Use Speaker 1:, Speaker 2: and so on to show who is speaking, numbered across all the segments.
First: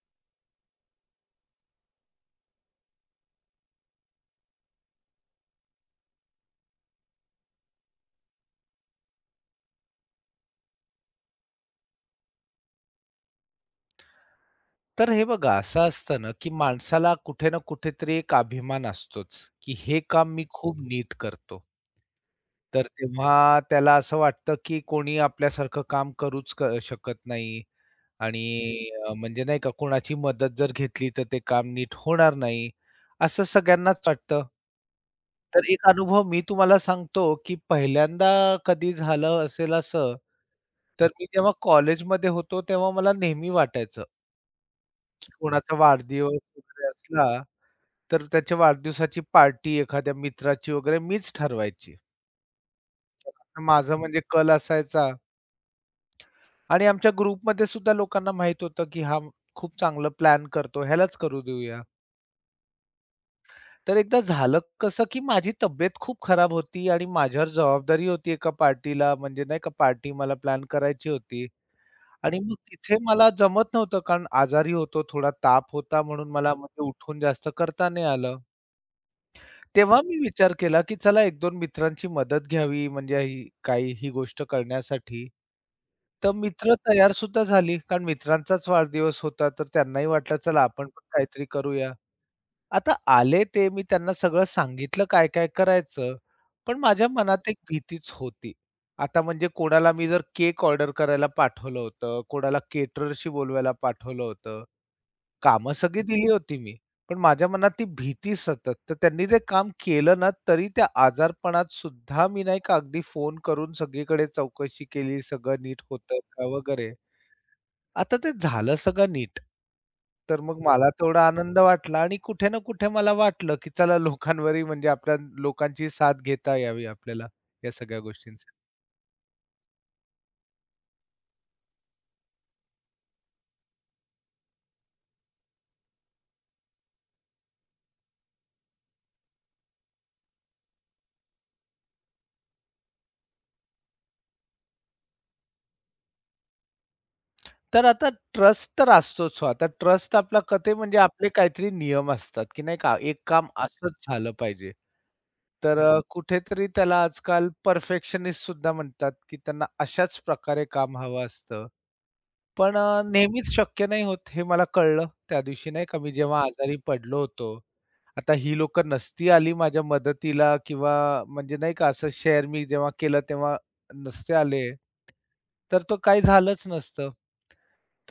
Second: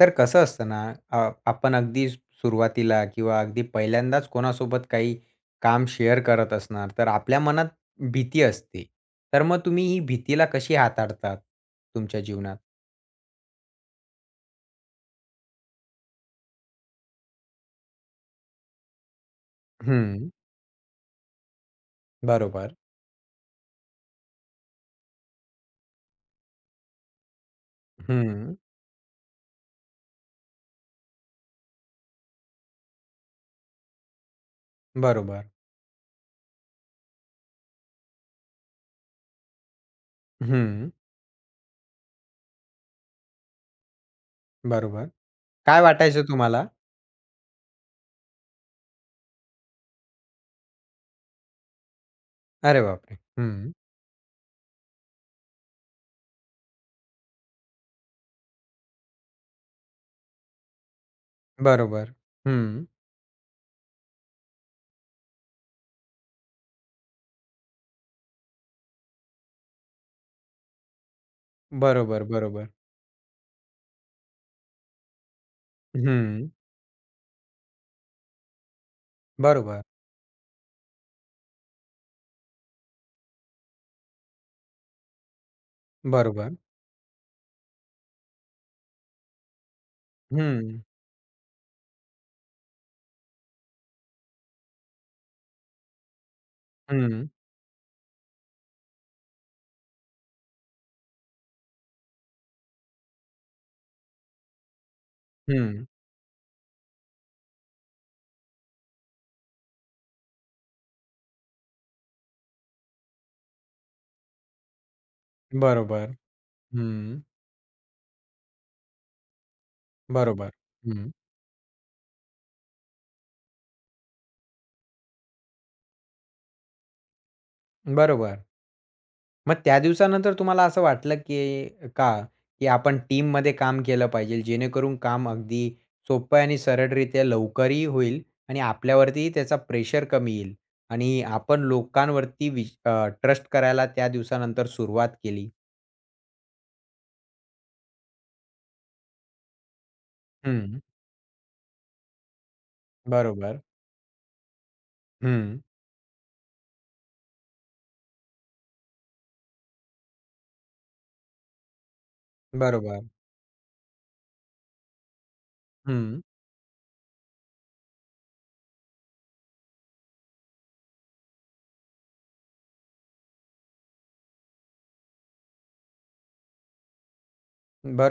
Speaker 1: तर कसं असतं ना, आपण अगदी सुरुवातीला किंवा अगदी पहिल्यांदाच कोणासोबत काही काम शेअर करत असणार, तर आपल्या मनात भीती असते. तर मग तुम्ही ही भीतीला कशी हाताळतात तुमच्या जीवनात?
Speaker 2: तर हे बघा, असं असतं ना, की माणसाला कुठे ना कुठेतरी एक अभिमान असतोच, की हे काम
Speaker 1: हं,
Speaker 2: मी खूप नीट करतो.
Speaker 1: बरोबर.
Speaker 2: तर तेव्हा त्याला असं वाटतं, की कोणी आपल्यासारखं काम करूच शकत नाही आणि
Speaker 1: हं,
Speaker 2: म्हणजे नाही का कोणाची मदत जर घेतली तर ते काम नीट होणार नाही, असं सगळ्यांनाच वाटतं.
Speaker 1: बरोबर.
Speaker 2: तर एक अनुभव मी तुम्हाला सांगतो, की पहिल्यांदा कधी झालं असेल असं,
Speaker 1: हं,
Speaker 2: तर मी जेव्हा कॉलेजमध्ये होतो, तेव्हा मला नेहमी वाटायचं
Speaker 1: बरोबर.
Speaker 2: कोणाचा
Speaker 1: काय वाटायचं
Speaker 2: वाढदिवस
Speaker 1: तुम्हाला?
Speaker 2: वगैरे असला, तर त्याच्या वाढदिवसाची पार्टी एखाद्या मित्राची वगैरे मीच ठरवायची.
Speaker 1: अरे बापरे! हं,
Speaker 2: माझा म्हणजे कल असायचा आणि आमच्या ग्रुपमध्ये सुद्धा लोकांना माहीत होतं, की हा खूप चांगलं प्लॅन करतो, ह्यालाच करू देऊया.
Speaker 1: बरोबर. हं,
Speaker 2: तर एकदा झालं कसं, की माझी तब्येत खूप खराब होती आणि माझ्यावर जबाबदारी होती एका पार्टीला म्हणजे नाही का पार्टी मला प्लॅन करायची होती
Speaker 1: बरोबर,
Speaker 2: आणि मग
Speaker 1: बरोबर.
Speaker 2: तिथे मला जमत नव्हतं कारण आजारी होतो, थोडा ताप होता म्हणून
Speaker 1: हं,
Speaker 2: मला म्हणजे उठून जास्त करता नाही आलं.
Speaker 1: बरोबर,
Speaker 2: तेव्हा मी विचार केला, की चला एक दोन मित्रांची मदत घ्यावी म्हणजे ही गोष्ट करण्यासाठी. तर
Speaker 1: बरोबर.
Speaker 2: मित्र तयार सुद्धा झाली, कारण मित्रांचाच वाढदिवस होता, तर त्यांनाही वाटलं चला
Speaker 1: हं,
Speaker 2: आपण पण काहीतरी करूया. आता आले ते मी त्यांना सगळं सांगितलं काय-काय करायचं, पण माझ्या
Speaker 1: हं,
Speaker 2: मनात एक भीतीच होती. आता म्हणजे कोणाला मी जर केक ऑर्डर करायला पाठवलं होतं, कोणाला केटरर्सशी बोलवायला पाठवलं होतं. कामं
Speaker 1: हं,
Speaker 2: सगळी दिली होती मी. पण माझ्या मनात ती भीती सतत. तर त्यांनी जे काम केलं ना, तरी त्या आजारपणात सुद्धा मी नाही का अगदी फोन करून सगळीकडे चौकशी केली, सगळं नीट
Speaker 1: बरोबर.
Speaker 2: होतं का वगैरे.
Speaker 1: हं.
Speaker 2: आता ते झालं सगळं नीट. तर
Speaker 1: बरोबर.
Speaker 2: मग मला
Speaker 1: हं,
Speaker 2: तेवढा आनंद वाटला आणि कुठे ना कुठे मला वाटलं, की चला लोकांवरही म्हणजे आपल्या लोकांची साथ घेता यावी आपल्याला या सगळ्या
Speaker 1: बरोबर.
Speaker 2: गोष्टींसाठी.
Speaker 1: मग त्या दिवसानंतर तुम्हाला असं वाटलं की का, की आपण टीममध्ये काम केलं पाहिजे जेणेकरून काम अगदी सोपं आणि सरळरित्या लवकरही होईल आणि आपल्यावरती त्याचा प्रेशर कमी येईल आणि आपण लोकांवरती ट्रस्ट करायला त्या दिवसानंतर सुरुवात केली.
Speaker 2: तर आता ट्रस्ट तर असतोच हो. आता ट्रस्ट आपला कथे
Speaker 1: हं,
Speaker 2: म्हणजे आपले काहीतरी नियम असतात, की नाही का एक काम
Speaker 1: बरोबर.
Speaker 2: असंच झालं पाहिजे.
Speaker 1: हं,
Speaker 2: तर कुठेतरी त्याला आजकाल परफेक्शनिस्ट सुद्धा म्हणतात, की त्यांना अशाच प्रकारे काम हवं असतं. पण
Speaker 1: बरोबर.
Speaker 2: नेहमीच शक्य नाही होत हे मला कळलं त्या दिवशी नाही का, मी
Speaker 1: हं,
Speaker 2: जेव्हा आजारी पडलो होतो. आता ही लोकं नसती आली माझ्या मदतीला किंवा म्हणजे नाही का असं शेअर मी जेव्हा केलं तेव्हा नसते आले, तर तो काही झालंच नसतं.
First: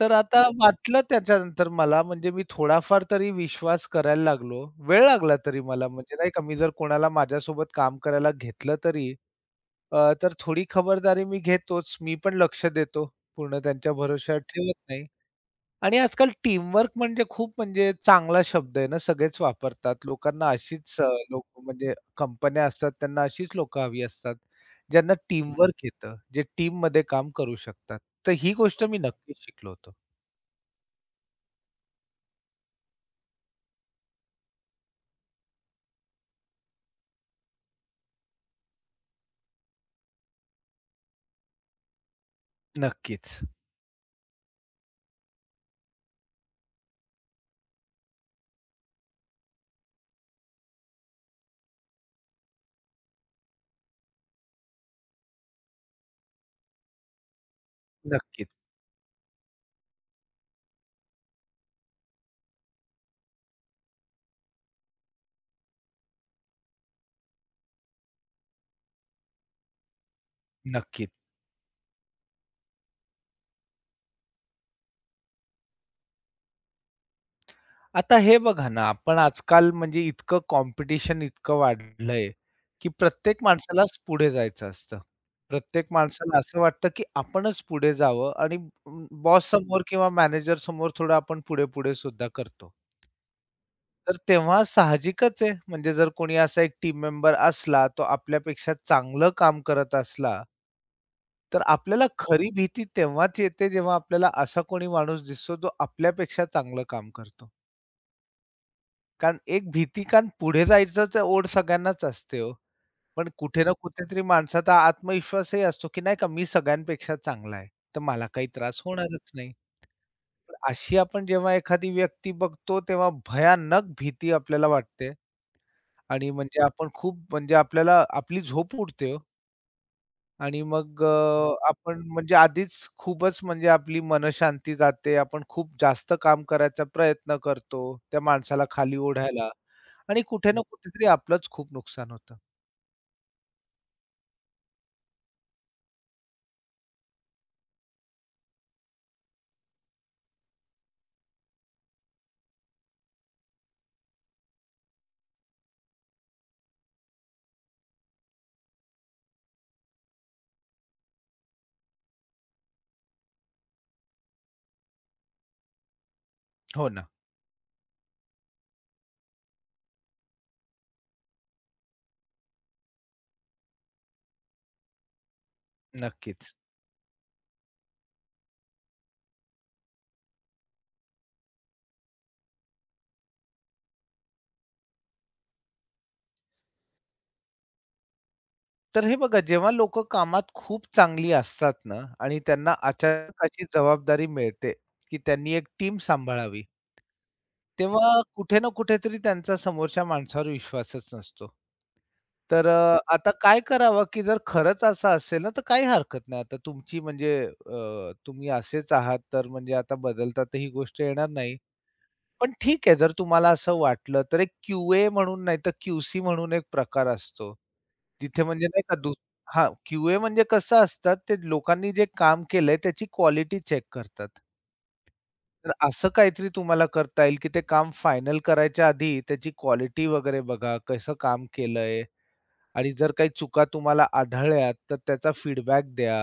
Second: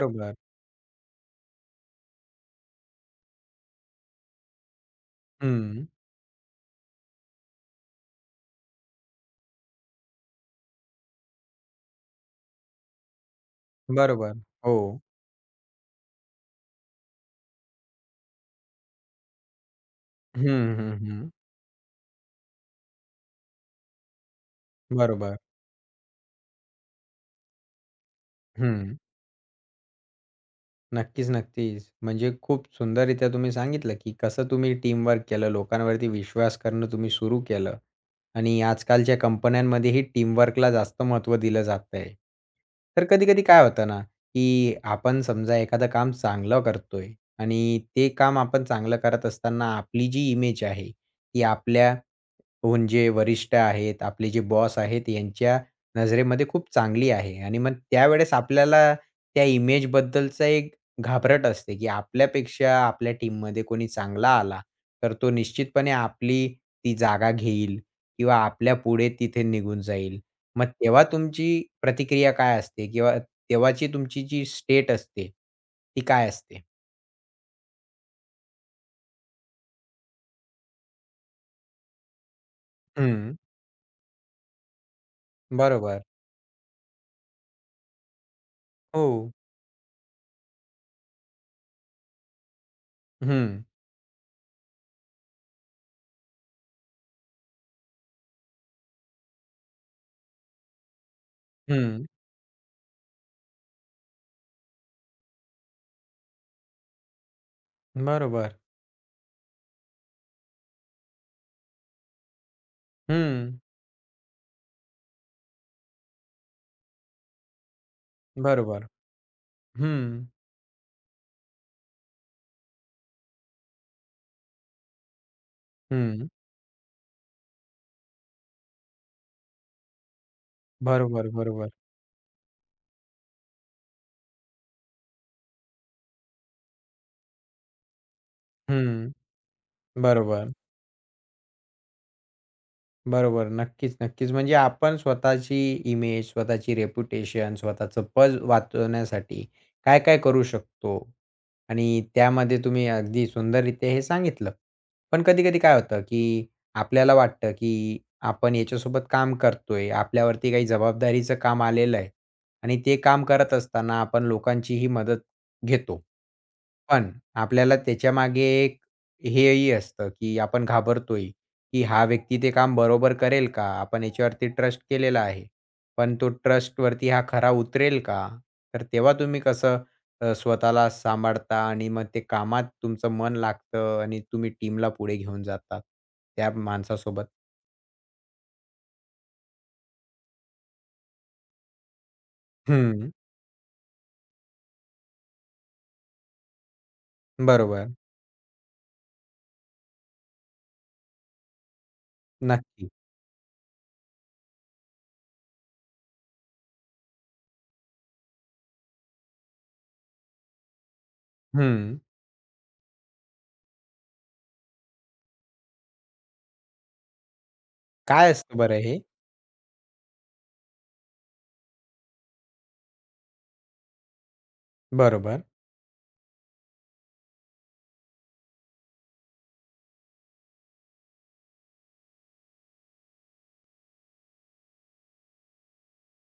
Speaker 2: तर आता वाटलं त्याच्यानंतर मला म्हणजे मी थोडाफार तरी विश्वास करायला लागलो. वेळ लागला तरी
Speaker 1: हं,
Speaker 2: मला म्हणजे नाही का मी जर कोणाला माझ्यासोबत काम करायला घेतलं तरी, तर थोडी खबरदारी मी घेतोच. मी पण लक्ष देतो. पूर्ण त्यांच्या
Speaker 1: बरोबर.
Speaker 2: भरोश्यावर
Speaker 1: हो.
Speaker 2: ठेवत नाही. आणि आजकाल टीमवर्क म्हणजे खूप म्हणजे चांगला शब्द आहे ना, सगळेच वापरतात.
Speaker 1: हं,
Speaker 2: लोकांना
Speaker 1: हं,
Speaker 2: अशीच
Speaker 1: हं.
Speaker 2: लोकं म्हणजे कंपन्या असतात त्यांना अशीच लोकं हवी असतात, ज्यांना
Speaker 1: बरोबर.
Speaker 2: टीमवर्क येतं, जे टीममध्ये काम करू शकतात. तर ही गोष्ट
Speaker 1: हं.
Speaker 2: मी नक्कीच शिकलो होतो.
Speaker 1: नक्कीच, नक्कीच. म्हणजे खूप सुंदररीत्या तुम्ही सांगितलं, की कसं तुम्ही टीमवर्क केलं, लोकांवरती विश्वास करणं तुम्ही सुरू केलं आणि आजकालच्या कंपन्यांमध्येही टीमवर्कला जास्त महत्त्व दिलं जातंय. तर
Speaker 2: नक्कीच,
Speaker 1: कधी-कधी काय होतं ना, की आपण समजा एखादं काम चांगलं करतोय आणि ते काम आपण चांगलं करत असताना आपली जी इमेज आहे, ती आपल्या हून वरिष्ठ आहेत, आपले जे बॉस आहेत, यांच्या नजरेमध्ये खूप चांगली आहे आणि मग त्यावेळेस
Speaker 2: नक्कीच,
Speaker 1: आपल्याला त्या इमेजबद्दलचा एक घाबरट असते, की आपल्यापेक्षा आपल्या टीममध्ये कोणी चांगला आला, तर तो निश्चितपणे आपली ती जागा घेईल किंवा आपल्यापुढे तिथे निघून जाईल. मग तेव्हा
Speaker 2: नक्कीच.
Speaker 1: तुमची प्रतिक्रिया काय असते किंवा तेव्हाची तुमची जी स्टेट असते, ती काय असते?
Speaker 2: आता हे बघा ना, आपण आजकाल म्हणजे इतकं कॉम्पिटिशन इतकं वाढलंय, की
Speaker 1: हं,
Speaker 2: प्रत्येक माणसालाच पुढे जायचं असतं. प्रत्येक
Speaker 1: बरोबर.
Speaker 2: माणसाला असं वाटतं, की आपणच पुढे जावं आणि
Speaker 1: हो.
Speaker 2: बॉससमोर किंवा मॅनेजरसमोर थोडं आपण पुढे-पुढे सुद्धा करतो.
Speaker 1: हं,
Speaker 2: तर तेव्हा साहजिकच आहे, म्हणजे जर कोणी असा एक टीम मेंबर असला, तो आपल्यापेक्षा चांगलं काम करत असला, तर आपल्याला
Speaker 1: हं.
Speaker 2: खरी भीती तेव्हाच येते, जेव्हा आपल्याला असा कोणी माणूस दिसतो, जो आपल्यापेक्षा चांगलं काम करतो.
Speaker 1: बरोबर.
Speaker 2: कारण एक भीती कारण पुढे जायचंच ओढ सगळ्यांनाच असते हो. पण
Speaker 1: हं,
Speaker 2: कुठे ना कुठेतरी माणसाचा आत्मविश्वासही असतो, की नाही का मी सगळ्यांपेक्षा चांगला आहे, तर मला काही त्रास
Speaker 1: बरोबर.
Speaker 2: होणारच नाही.
Speaker 1: हं,
Speaker 2: पण अशी आपण जेव्हा एखादी व्यक्ती बघतो, तेव्हा भयानक भीती आपल्याला वाटते
Speaker 1: हं.
Speaker 2: आणि म्हणजे आपण खूप म्हणजे आपल्याला आपली झोप उडते हो. आणि मग
Speaker 1: बरोबर,
Speaker 2: हो.
Speaker 1: बरोबर.
Speaker 2: आपण म्हणजे आधीच खूपच म्हणजे आपली मनशांती जाते. आपण खूप जास्त काम करायचा प्रयत्न करतो, त्या माणसाला खाली
Speaker 1: हं,
Speaker 2: ओढायला आणि
Speaker 1: बरोबर.
Speaker 2: कुठे ना हो. कुठेतरी आपलंच खूप नुकसान होतं.
Speaker 1: बरोबर. नक्कीच, नक्कीच. म्हणजे आपण स्वतःची इमेज, स्वतःची रेप्युटेशन, स्वतःचं पद वाचवण्यासाठी काय-काय करू शकतो? आणि त्यामध्ये तुम्ही अगदी सुंदररीत्या हे सांगितलं. पण कधी-कधी काय होतं, की आपल्याला वाटतं, की आपण याच्यासोबत काम करतोय. आपल्यावरती काही जबाबदारीचं काम आलेलं आहे आणि ते काम करत असताना आपण लोकांचीही मदत घेतो.
Speaker 2: हो ना,
Speaker 1: पण आपल्याला त्याच्यामागे एक हेही असतं, की आपण घाबरतोय, की हा व्यक्ती ते काम बरोबर करेल का? आपण याच्यावरती ट्रस्ट केलेला आहे. पण तो
Speaker 2: नक्कीच.
Speaker 1: ट्रस्टवरती हा खरा उतरेल का? तर तेव्हा तुम्ही कसं स्वतःला सांभाळता आणि मग ते कामात तुमचं मन लागतं आणि तुम्ही टीमला पुढे घेऊन जातात त्या माणसासोबत?
Speaker 2: तर हे बघा जेव्हा लोकं कामात खूप चांगली असतात ना आणि त्यांना
Speaker 1: हं.
Speaker 2: अचानक अशी जबाबदारी मिळते, की त्यांनी एक टीम सांभाळावी.
Speaker 1: बरोबर.
Speaker 2: तेव्हा कुठे ना कुठेतरी त्यांचा समोरच्या माणसावर विश्वासच नसतो. तर
Speaker 1: नक्की.
Speaker 2: आता काय करावं, की जर खरंच असं असेल ना, तर काही हरकत नाही. आता तुमची म्हणजे तुम्ही असेच आहात, तर म्हणजे आता बदलता तर ही गोष्ट येणार नाही.
Speaker 1: हं.
Speaker 2: पण ठीक आहे, जर तुम्हाला असं वाटलं, तर एक क्यू-ए म्हणून नाहीतर क्यू-सी म्हणून एक प्रकार असतो.
Speaker 1: काय
Speaker 2: तिथे
Speaker 1: असतं
Speaker 2: म्हणजे
Speaker 1: बरं
Speaker 2: नाही का
Speaker 1: हे?
Speaker 2: हां, क्यू-ए म्हणजे कसं असतात, ते लोकांनी जे काम केलंय त्याची क्वालिटी चेक करतात.
Speaker 1: बरोबर.
Speaker 2: तर असं काहीतरी तुम्हाला करता येईल, की ते काम फायनल करायच्या आधी त्याची क्वालिटी वगैरे बघा, कसं काम केलंय आणि जर काही चुका तुम्हाला आढळल्यात, तर त्याचा फीडबॅक द्या.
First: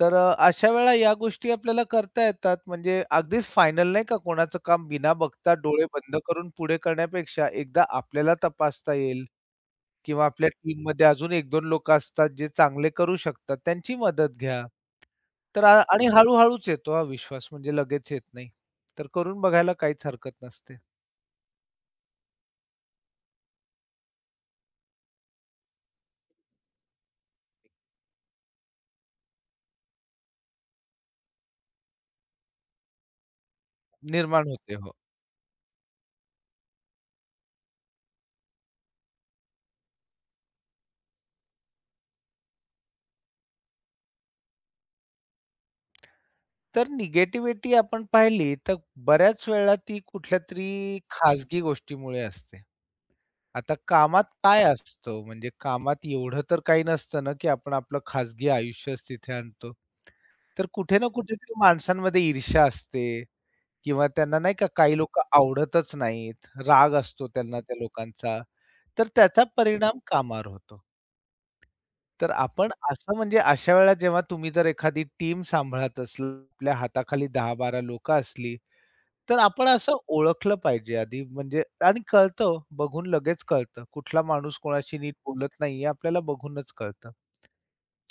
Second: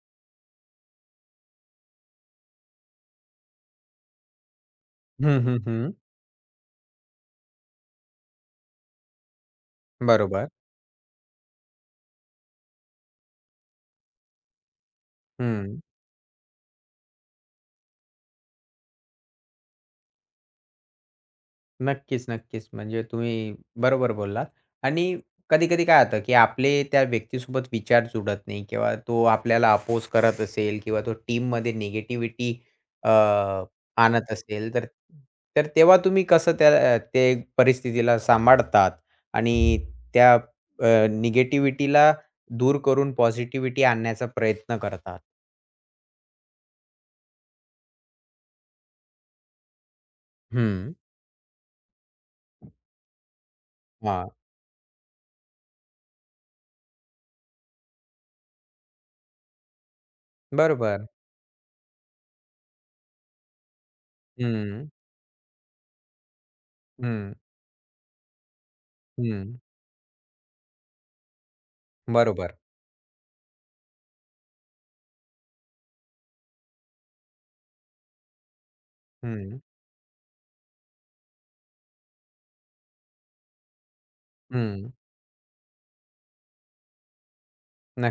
Speaker 2: तर अशा वेळेला या गोष्टी आपल्याला करता येतात. म्हणजे अगदीच फायनल नाही का कोणाचं काम बिना
Speaker 1: हं,
Speaker 2: बघता
Speaker 1: हं,
Speaker 2: डोळे
Speaker 1: हं.
Speaker 2: बंद करून पुढे करण्यापेक्षा एकदा आपल्याला तपासता येईल किंवा
Speaker 1: बरोबर.
Speaker 2: आपल्या टीममध्ये अजून 1-2 लोकं असतात जे चांगले करू शकतात, त्यांची मदत घ्या. तर
Speaker 1: हं.
Speaker 2: आणि हळू येतो हा विश्वास म्हणजे लगेच येत नाही. तर करून बघायला काहीच हरकत नसते.
Speaker 1: नक्कीच, नक्कीच. म्हणजे तुम्ही बरोबर बोललात आणि कधी-कधी काय होतं, की आपले त्या व्यक्तीसोबत विचार जुळत नाही किंवा तो आपल्याला अपोज करत असेल किंवा तो टीममध्ये निगेटिव्हिटी अ, आणत
Speaker 2: निर्माण
Speaker 1: असेल,
Speaker 2: होते
Speaker 1: तर
Speaker 2: हो.
Speaker 1: तर तेव्हा तुम्ही कसं ते परिस्थितीला सांभाळतात आणि त्या निगेटिव्हिटीला दूर करून पॉझिटिव्हिटी आणण्याचा प्रयत्न करतात?
Speaker 2: तर निगेटिव्हिटी आपण पाहिली तर बऱ्याच वेळेला ती
Speaker 1: हं.
Speaker 2: कुठल्यातरी खाजगी गोष्टीमुळे असते. आता कामात
Speaker 1: हां.
Speaker 2: काय असतं, म्हणजे कामात एवढं तर काही नसतं ना, की आपण आपलं खाजगी आयुष्यच तिथे आणतो. तर कुठे
Speaker 1: बरोबर.
Speaker 2: ना कुठेतरी माणसांमध्ये ईर्ष्या असते किंवा त्यांना नाही का
Speaker 1: हं,
Speaker 2: काही लोकं आवडतच नाहीत, राग असतो
Speaker 1: हं,
Speaker 2: त्यांना त्या लोकांचा. तर त्याचा
Speaker 1: हं.
Speaker 2: परिणाम कामावर होतो. तर
Speaker 1: बरोबर.
Speaker 2: आपण असं म्हणजे अशा वेळेला जेव्हा तुम्ही जर एखादी टीम सांभाळत असला, आपल्या हाताखाली 10-12 लोकं असली, तर
Speaker 1: हं,
Speaker 2: आपण असं ओळखलं पाहिजे आधी म्हणजे आणि कळतं हो, बघून लगेच कळतं. कुठला माणूस
Speaker 1: हं.
Speaker 2: कोणाशी नीट बोलत नाहीये आपल्याला बघूनच कळतं.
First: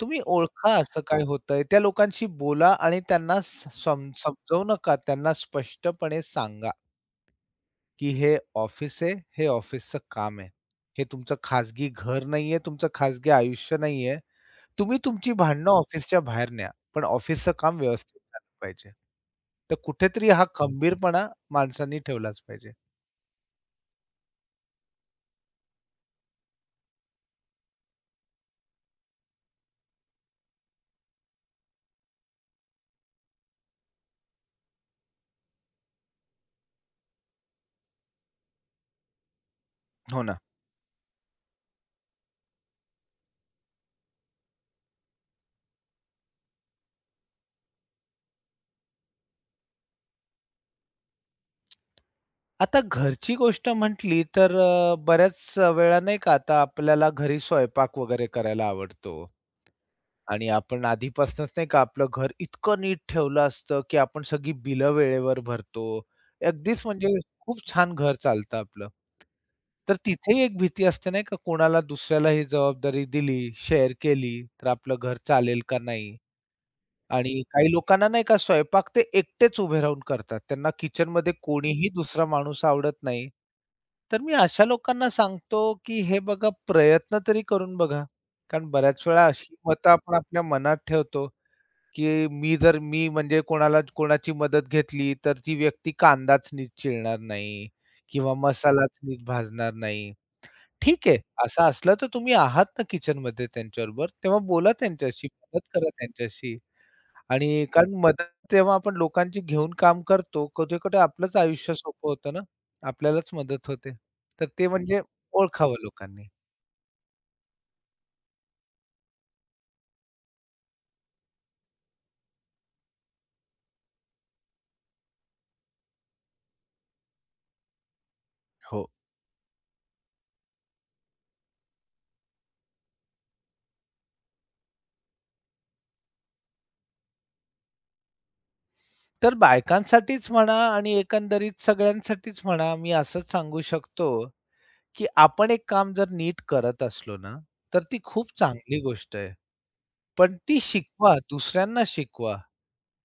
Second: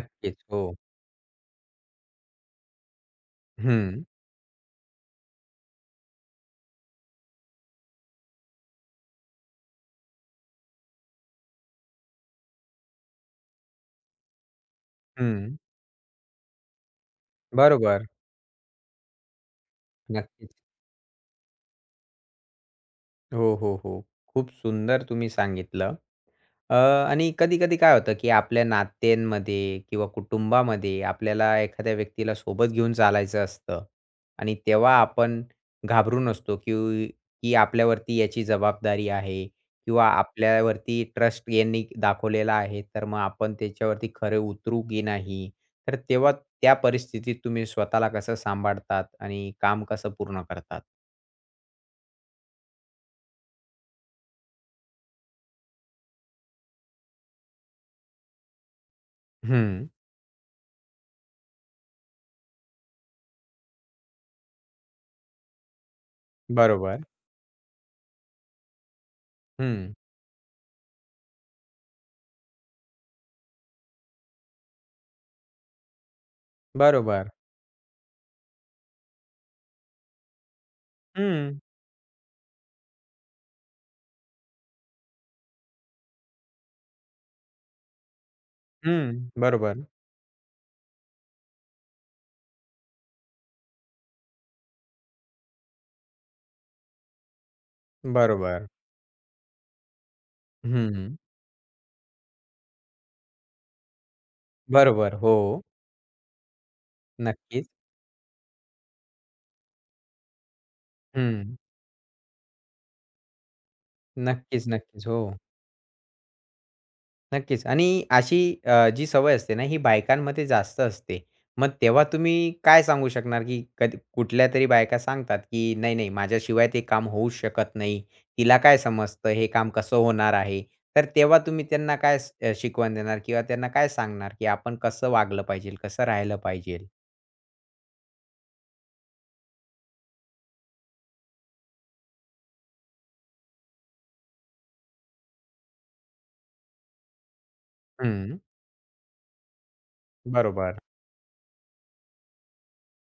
Speaker 2: तुम्ही ओळखा
Speaker 1: हो.
Speaker 2: असं काय होतंय. त्या लोकांशी बोला आणि त्यांना स
Speaker 1: हं,
Speaker 2: सम समजवू नका. त्यांना स्पष्टपणे सांगा, की हे ऑफिस आहे, हे ऑफिसचं काम आहे. हे तुमचं खाजगी घर नाहीये, तुमचं खाजगी आयुष्य नाहीये. तुम्ही तुमची
Speaker 1: हं.
Speaker 2: भांडणं ऑफिसच्या बाहेर न्या, पण ऑफिसचं काम
Speaker 1: बरोबर.
Speaker 2: व्यवस्थित झालं पाहिजे. तर कुठेतरी हा
Speaker 1: नक्कीच.
Speaker 2: खंबीरपणा माणसांनी ठेवलाच पाहिजे.
Speaker 1: हो, हो, हो. खूप सुंदर तुम्ही सांगितलं. अ, आणि कधी-कधी काय होतं, की आपल्या नात्यांमध्ये किंवा कुटुंबामध्ये आपल्याला एखाद्या व्यक्तीला सोबत घेऊन चालायचं असतं आणि तेव्हा आपण घाबरून असतो, की की आपल्यावरती याची जबाबदारी आहे किंवा
Speaker 2: हो ना.
Speaker 1: आपल्यावरती ट्रस्ट यांनी दाखवलेला आहे, तर मग आपण त्याच्यावरती खरे उतरू की नाही? तर तेव्हा त्या परिस्थितीत तुम्ही स्वतःला कसं सांभाळतात आणि काम कसं पूर्ण करतात?
Speaker 2: आता घरची गोष्ट म्हटली तर बऱ्याच वेळा नाही का आता आपल्याला घरी स्वयंपाक वगैरे करायला आवडतो.
Speaker 1: हं,
Speaker 2: आणि आपण आधीपासूनच नाही का आपलं घर इतकं नीट ठेवलं असतं, की आपण सगळी बिलं वेळेवर भरतो. अगदीच
Speaker 1: बरोबर.
Speaker 2: म्हणजे खूप छान घर चालतं आपलं.
Speaker 1: हं.
Speaker 2: तर तिथेही एक भीती असते नाही का, कोणाला दुसऱ्याला ही जबाबदारी दिली, शेअर केली, तर आपलं घर चालेल का नाही?
Speaker 1: बरोबर.
Speaker 2: आणि काही लोकांना नाही का स्वयंपाक ते एकटेच उभे राहून करतात. त्यांना किचनमध्ये
Speaker 1: हं,
Speaker 2: कोणीही दुसरा माणूस आवडत नाही. तर मी अशा लोकांना सांगतो, की हे बघा प्रयत्न तरी करून बघा. कारण बऱ्याच
Speaker 1: हं.
Speaker 2: वेळा अशी
Speaker 1: बरोबर,
Speaker 2: मतं आपण आपल्या मनात ठेवतो, की मी जर म्हणजे कोणाला कोणाची मदत घेतली, तर ती व्यक्ती कांदाच नीट चिरणार नाही किंवा
Speaker 1: बरोबर.
Speaker 2: मसालाच नीट भाजणार नाही. ठीक
Speaker 1: हं.
Speaker 2: आहे, असं असलं तर तुम्ही आहात ना किचनमध्ये त्यांच्याबरोबर, तेव्हा बोला
Speaker 1: बरोबर.
Speaker 2: त्यांच्याशी,
Speaker 1: हो,
Speaker 2: मदत करा त्यांच्याशी. आणि
Speaker 1: नक्कीच.
Speaker 2: कारण मदत तेव्हा आपण लोकांची घेऊन काम करतो, कुठे-कुठे आपलंच
Speaker 1: हं.
Speaker 2: आयुष्य सोपं होतं ना, आपल्यालाच मदत होते. तर
Speaker 1: नक्कीच,
Speaker 2: ते म्हणजे
Speaker 1: नक्कीच. हो,
Speaker 2: ओळखावं लोकांनी.
Speaker 1: नक्कीच. आणि अशी जी सवय असते ना, ही बायकांमध्ये जास्त असते. मग तेव्हा तुम्ही काय सांगू शकणार, की कधी कुठल्या तरी बायका सांगतात, की "नाही, नाही, माझ्याशिवाय ते काम होऊच शकत नाही. तिला काय
Speaker 2: हो.
Speaker 1: समजतं, हे काम कसं होणार आहे?" तर तेव्हा तुम्ही त्यांना काय शिकवण देणार किंवा त्यांना काय सांगणार, की आपण कसं वागलं पाहिजे, कसं राहिलं पाहिजे?
Speaker 2: तर बायकांसाठीच म्हणा आणि एकंदरीत सगळ्यांसाठीच म्हणा, मी असंच सांगू शकतो, की आपण एक काम जर नीट करत असलो ना, तर ती खूप
Speaker 1: हं,
Speaker 2: चांगली गोष्ट आहे. पण ती
Speaker 1: बरोबर.
Speaker 2: शिकवा, दुसऱ्यांना शिकवा.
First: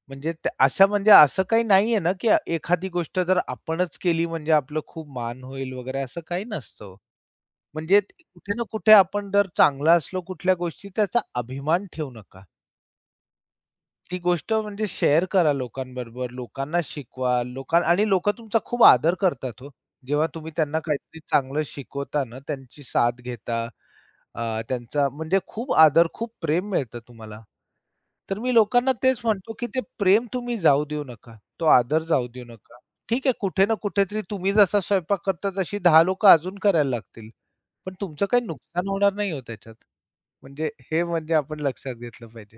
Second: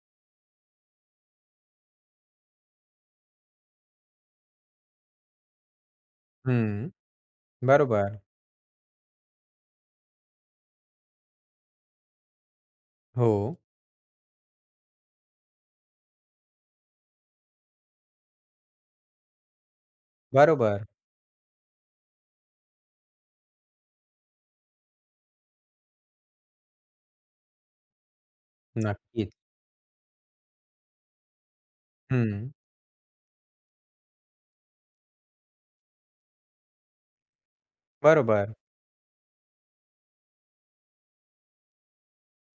Speaker 2: म्हणजे त्या असं म्हणजे असं काही नाहीये ना, की एखादी गोष्ट जर आपणच केली म्हणजे आपलं खूप मान होईल वगैरे असं काही नसतं
Speaker 1: हं,
Speaker 2: हो. म्हणजे
Speaker 1: बरोबर.
Speaker 2: ते कुठे ना कुठे आपण जर चांगला असलो कुठल्या गोष्टी त्याचा अभिमान ठेवू नका.
Speaker 1: हो,
Speaker 2: ती गोष्ट म्हणजे शेअर करा लोकांबरोबर, लोकांना शिकवा, आणि लोकं तुमचा खूप आदर करतात हो. जेव्हा तुम्ही त्यांना
Speaker 1: बरोबर.
Speaker 2: काहीतरी चांगलं शिकवता ना, त्यांची साथ घेता, त्यांचा म्हणजे खूप आदर, खूप प्रेम मिळतं तुम्हाला. तर मी लोकांना तेच
Speaker 1: नक्कीच.
Speaker 2: म्हणतो, की ते प्रेम तुम्ही जाऊ देऊ नका. तो आदर जाऊ देऊ
Speaker 1: हं,
Speaker 2: नका. ठीक आहे, कुठे ना कुठेतरी तुम्ही जसा स्वयंपाक करता तशी 10 लोकं अजून करायला लागतील. पण तुमचं काही
Speaker 1: बरोबर.
Speaker 2: नुकसान होणार नाही हो त्याच्यात. म्हणजे हे म्हणजे आपण लक्षात घेतलं पाहिजे.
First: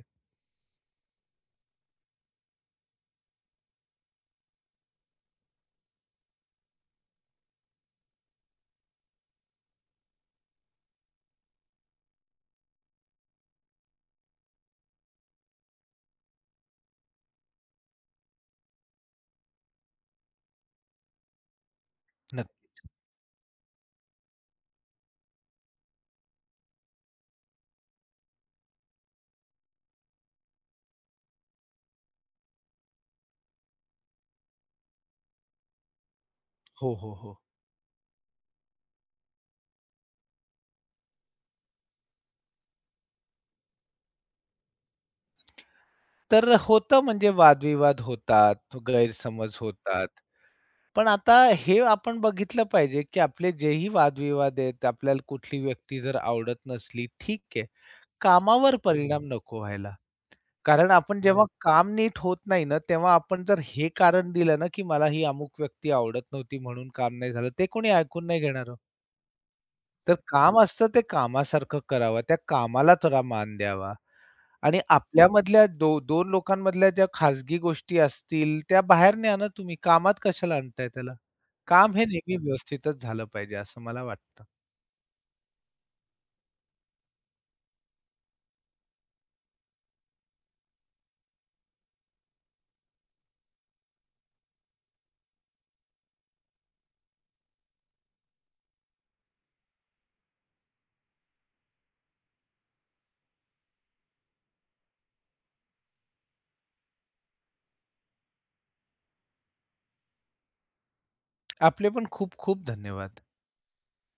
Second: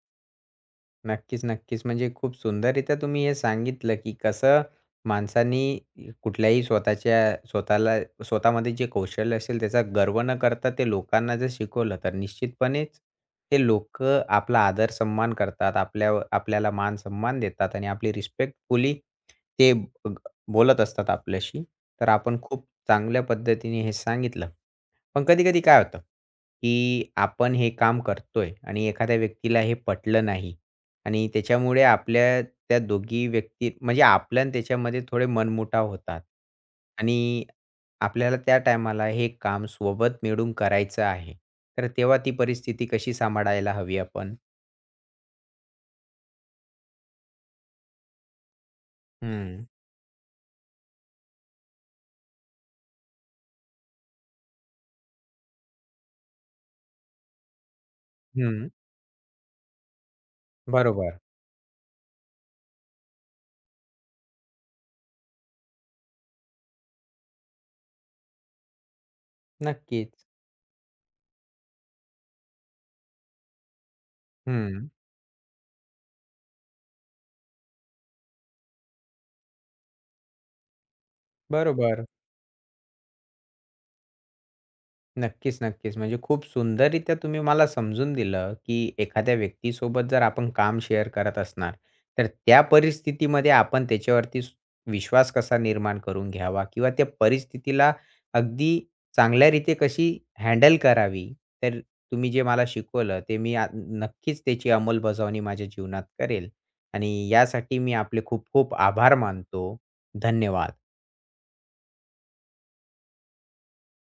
Speaker 1: नक्कीच, नक्कीच. म्हणजे खूप सुंदररीत्या तुम्ही हे सांगितलं, की कसं माणसांनी कुठल्याही स्वतःच्या स्वतःला स्वतःमध्ये जे कौशल्य असेल त्याचा गर्व न करता ते लोकांना जर शिकवलं, तर निश्चितपणेच ते लोक आपला आदर सन्मान करतात. आपल्यावर आपल्याला मान सन्मान देतात आणि आपली रिस्पेक्टफुली ते बोलत असतात आपल्याशी. तर आपण खूप
Speaker 2: नक्कीच.
Speaker 1: चांगल्या पद्धतीने हे सांगितलं. पण कधी-कधी काय होतं, की आपण हे काम करतोय आणि एखाद्या व्यक्तीला हे पटलं नाही. आणि त्याच्यामुळे आपल्या त्या दोघी व्यक्ती म्हणजे आपलं आणि त्याच्यामध्ये थोडे मनमुटाव होतात
Speaker 2: हो, हो, हो.
Speaker 1: आणि आपल्याला त्या टायमाला हे काम सोबत मिळून करायचं आहे. तर तेव्हा ती परिस्थिती कशी सांभाळायला हवी आपण?
Speaker 2: तर होतं म्हणजे वादविवाद होतात, गैरसमज
Speaker 1: हं,
Speaker 2: होतात. पण आता हे आपण बघितलं पाहिजे, की आपले जेही वादविवाद आहेत, आपल्याला कुठली व्यक्ती जर आवडत नसली, ठीक आहे.
Speaker 1: हं.
Speaker 2: कामावर परिणाम नको व्हायला. कारण
Speaker 1: बरोबर.
Speaker 2: आपण जेव्हा हो. काम नीट होत नाही ना, तेव्हा आपण जर हे कारण दिलं ना, की मला ही अमुक व्यक्ती आवडत नव्हती म्हणून काम नाही झालं, ते कोणी ऐकून नाही घेणार हो. तर
Speaker 1: नक्कीच.
Speaker 2: काम असतं ते कामासारखं करावं. त्या कामाला थोडा मान द्यावा आणि हो.
Speaker 1: हं.
Speaker 2: आपल्यामधल्या 2 लोकांमधल्या ज्या खाजगी गोष्टी असतील त्या बाहेर न्या ना तुम्ही. कामात कशाला आणताय त्याला? काम
Speaker 1: बरोबर.
Speaker 2: हे नेहमी व्यवस्थितच झालं पाहिजे असं मला वाटतं.
Speaker 1: नक्कीच, नक्कीच. म्हणजे खूप सुंदररीत्या तुम्ही मला समजून दिलं, की एखाद्या व्यक्तीसोबत जर आपण काम शेअर करत असणार, तर त्या परिस्थितीमध्ये आपण त्याच्यावरती विश्वास कसा निर्माण करून घ्यावा किंवा त्या परिस्थितीला अगदी चांगल्यारीते कशी हँडल करावी. तर तुम्ही जे मला शिकवलं ते मी नक्कीच त्याची अंमलबजावणी माझ्या जीवनात करेल आणि यासाठी मी आपले खूप खूप आभार मानतो. धन्यवाद.
Speaker 2: आपले पण खूप खूप धन्यवाद.